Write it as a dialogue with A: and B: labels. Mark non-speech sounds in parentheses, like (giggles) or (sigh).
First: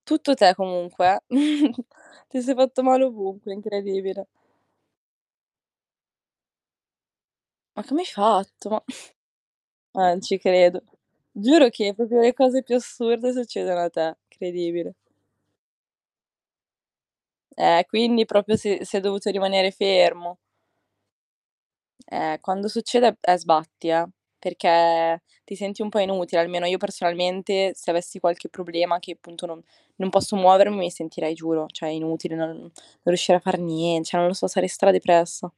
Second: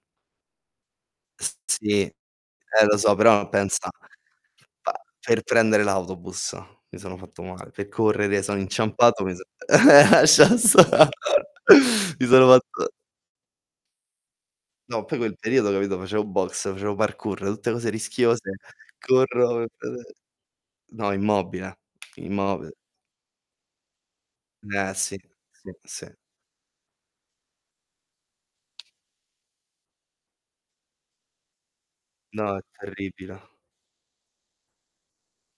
A: Tutto te comunque, eh.
B: S
A: (giggles)
B: sì.
A: Ti sei fatto
B: Eh lo
A: male
B: so, però
A: ovunque,
B: pensa
A: incredibile.
B: Bah, per prendere l'autobus, mi sono fatto mal
A: Ma
B: Pe
A: come hai
B: correre sono
A: fatto?
B: inciampato mi so
A: (snorts) Ma non
B: (chuckles)
A: ci
B: lascia
A: credo.
B: sta
A: Giuro che
B: (chuckles)
A: proprio
B: Mi
A: le
B: sono
A: cose più
B: fatto
A: assurde succedono a te, credibile.
B: No, poi quel periodo capito? Facevo boxe, facevo parkour, tutte
A: Eh,
B: cose
A: quindi
B: rischiose.
A: proprio si si è dovuto
B: Corro
A: rimanere
B: per
A: fermo.
B: No, immobile.
A: Eh, quando
B: Immob
A: succede è sbatti, eh,
B: Eh, sì.
A: perché ti
B: Sì.
A: senti un po'
B: Sì.
A: inutile, almeno io personalmente, se avessi qualche problema che, punto, non non posso muovermi mi sentirei giuro cioè, inutile
B: No,
A: non
B: è
A: non riuscire a
B: terribile.
A: far nien cioè, non lo so, sarei stra-depressa.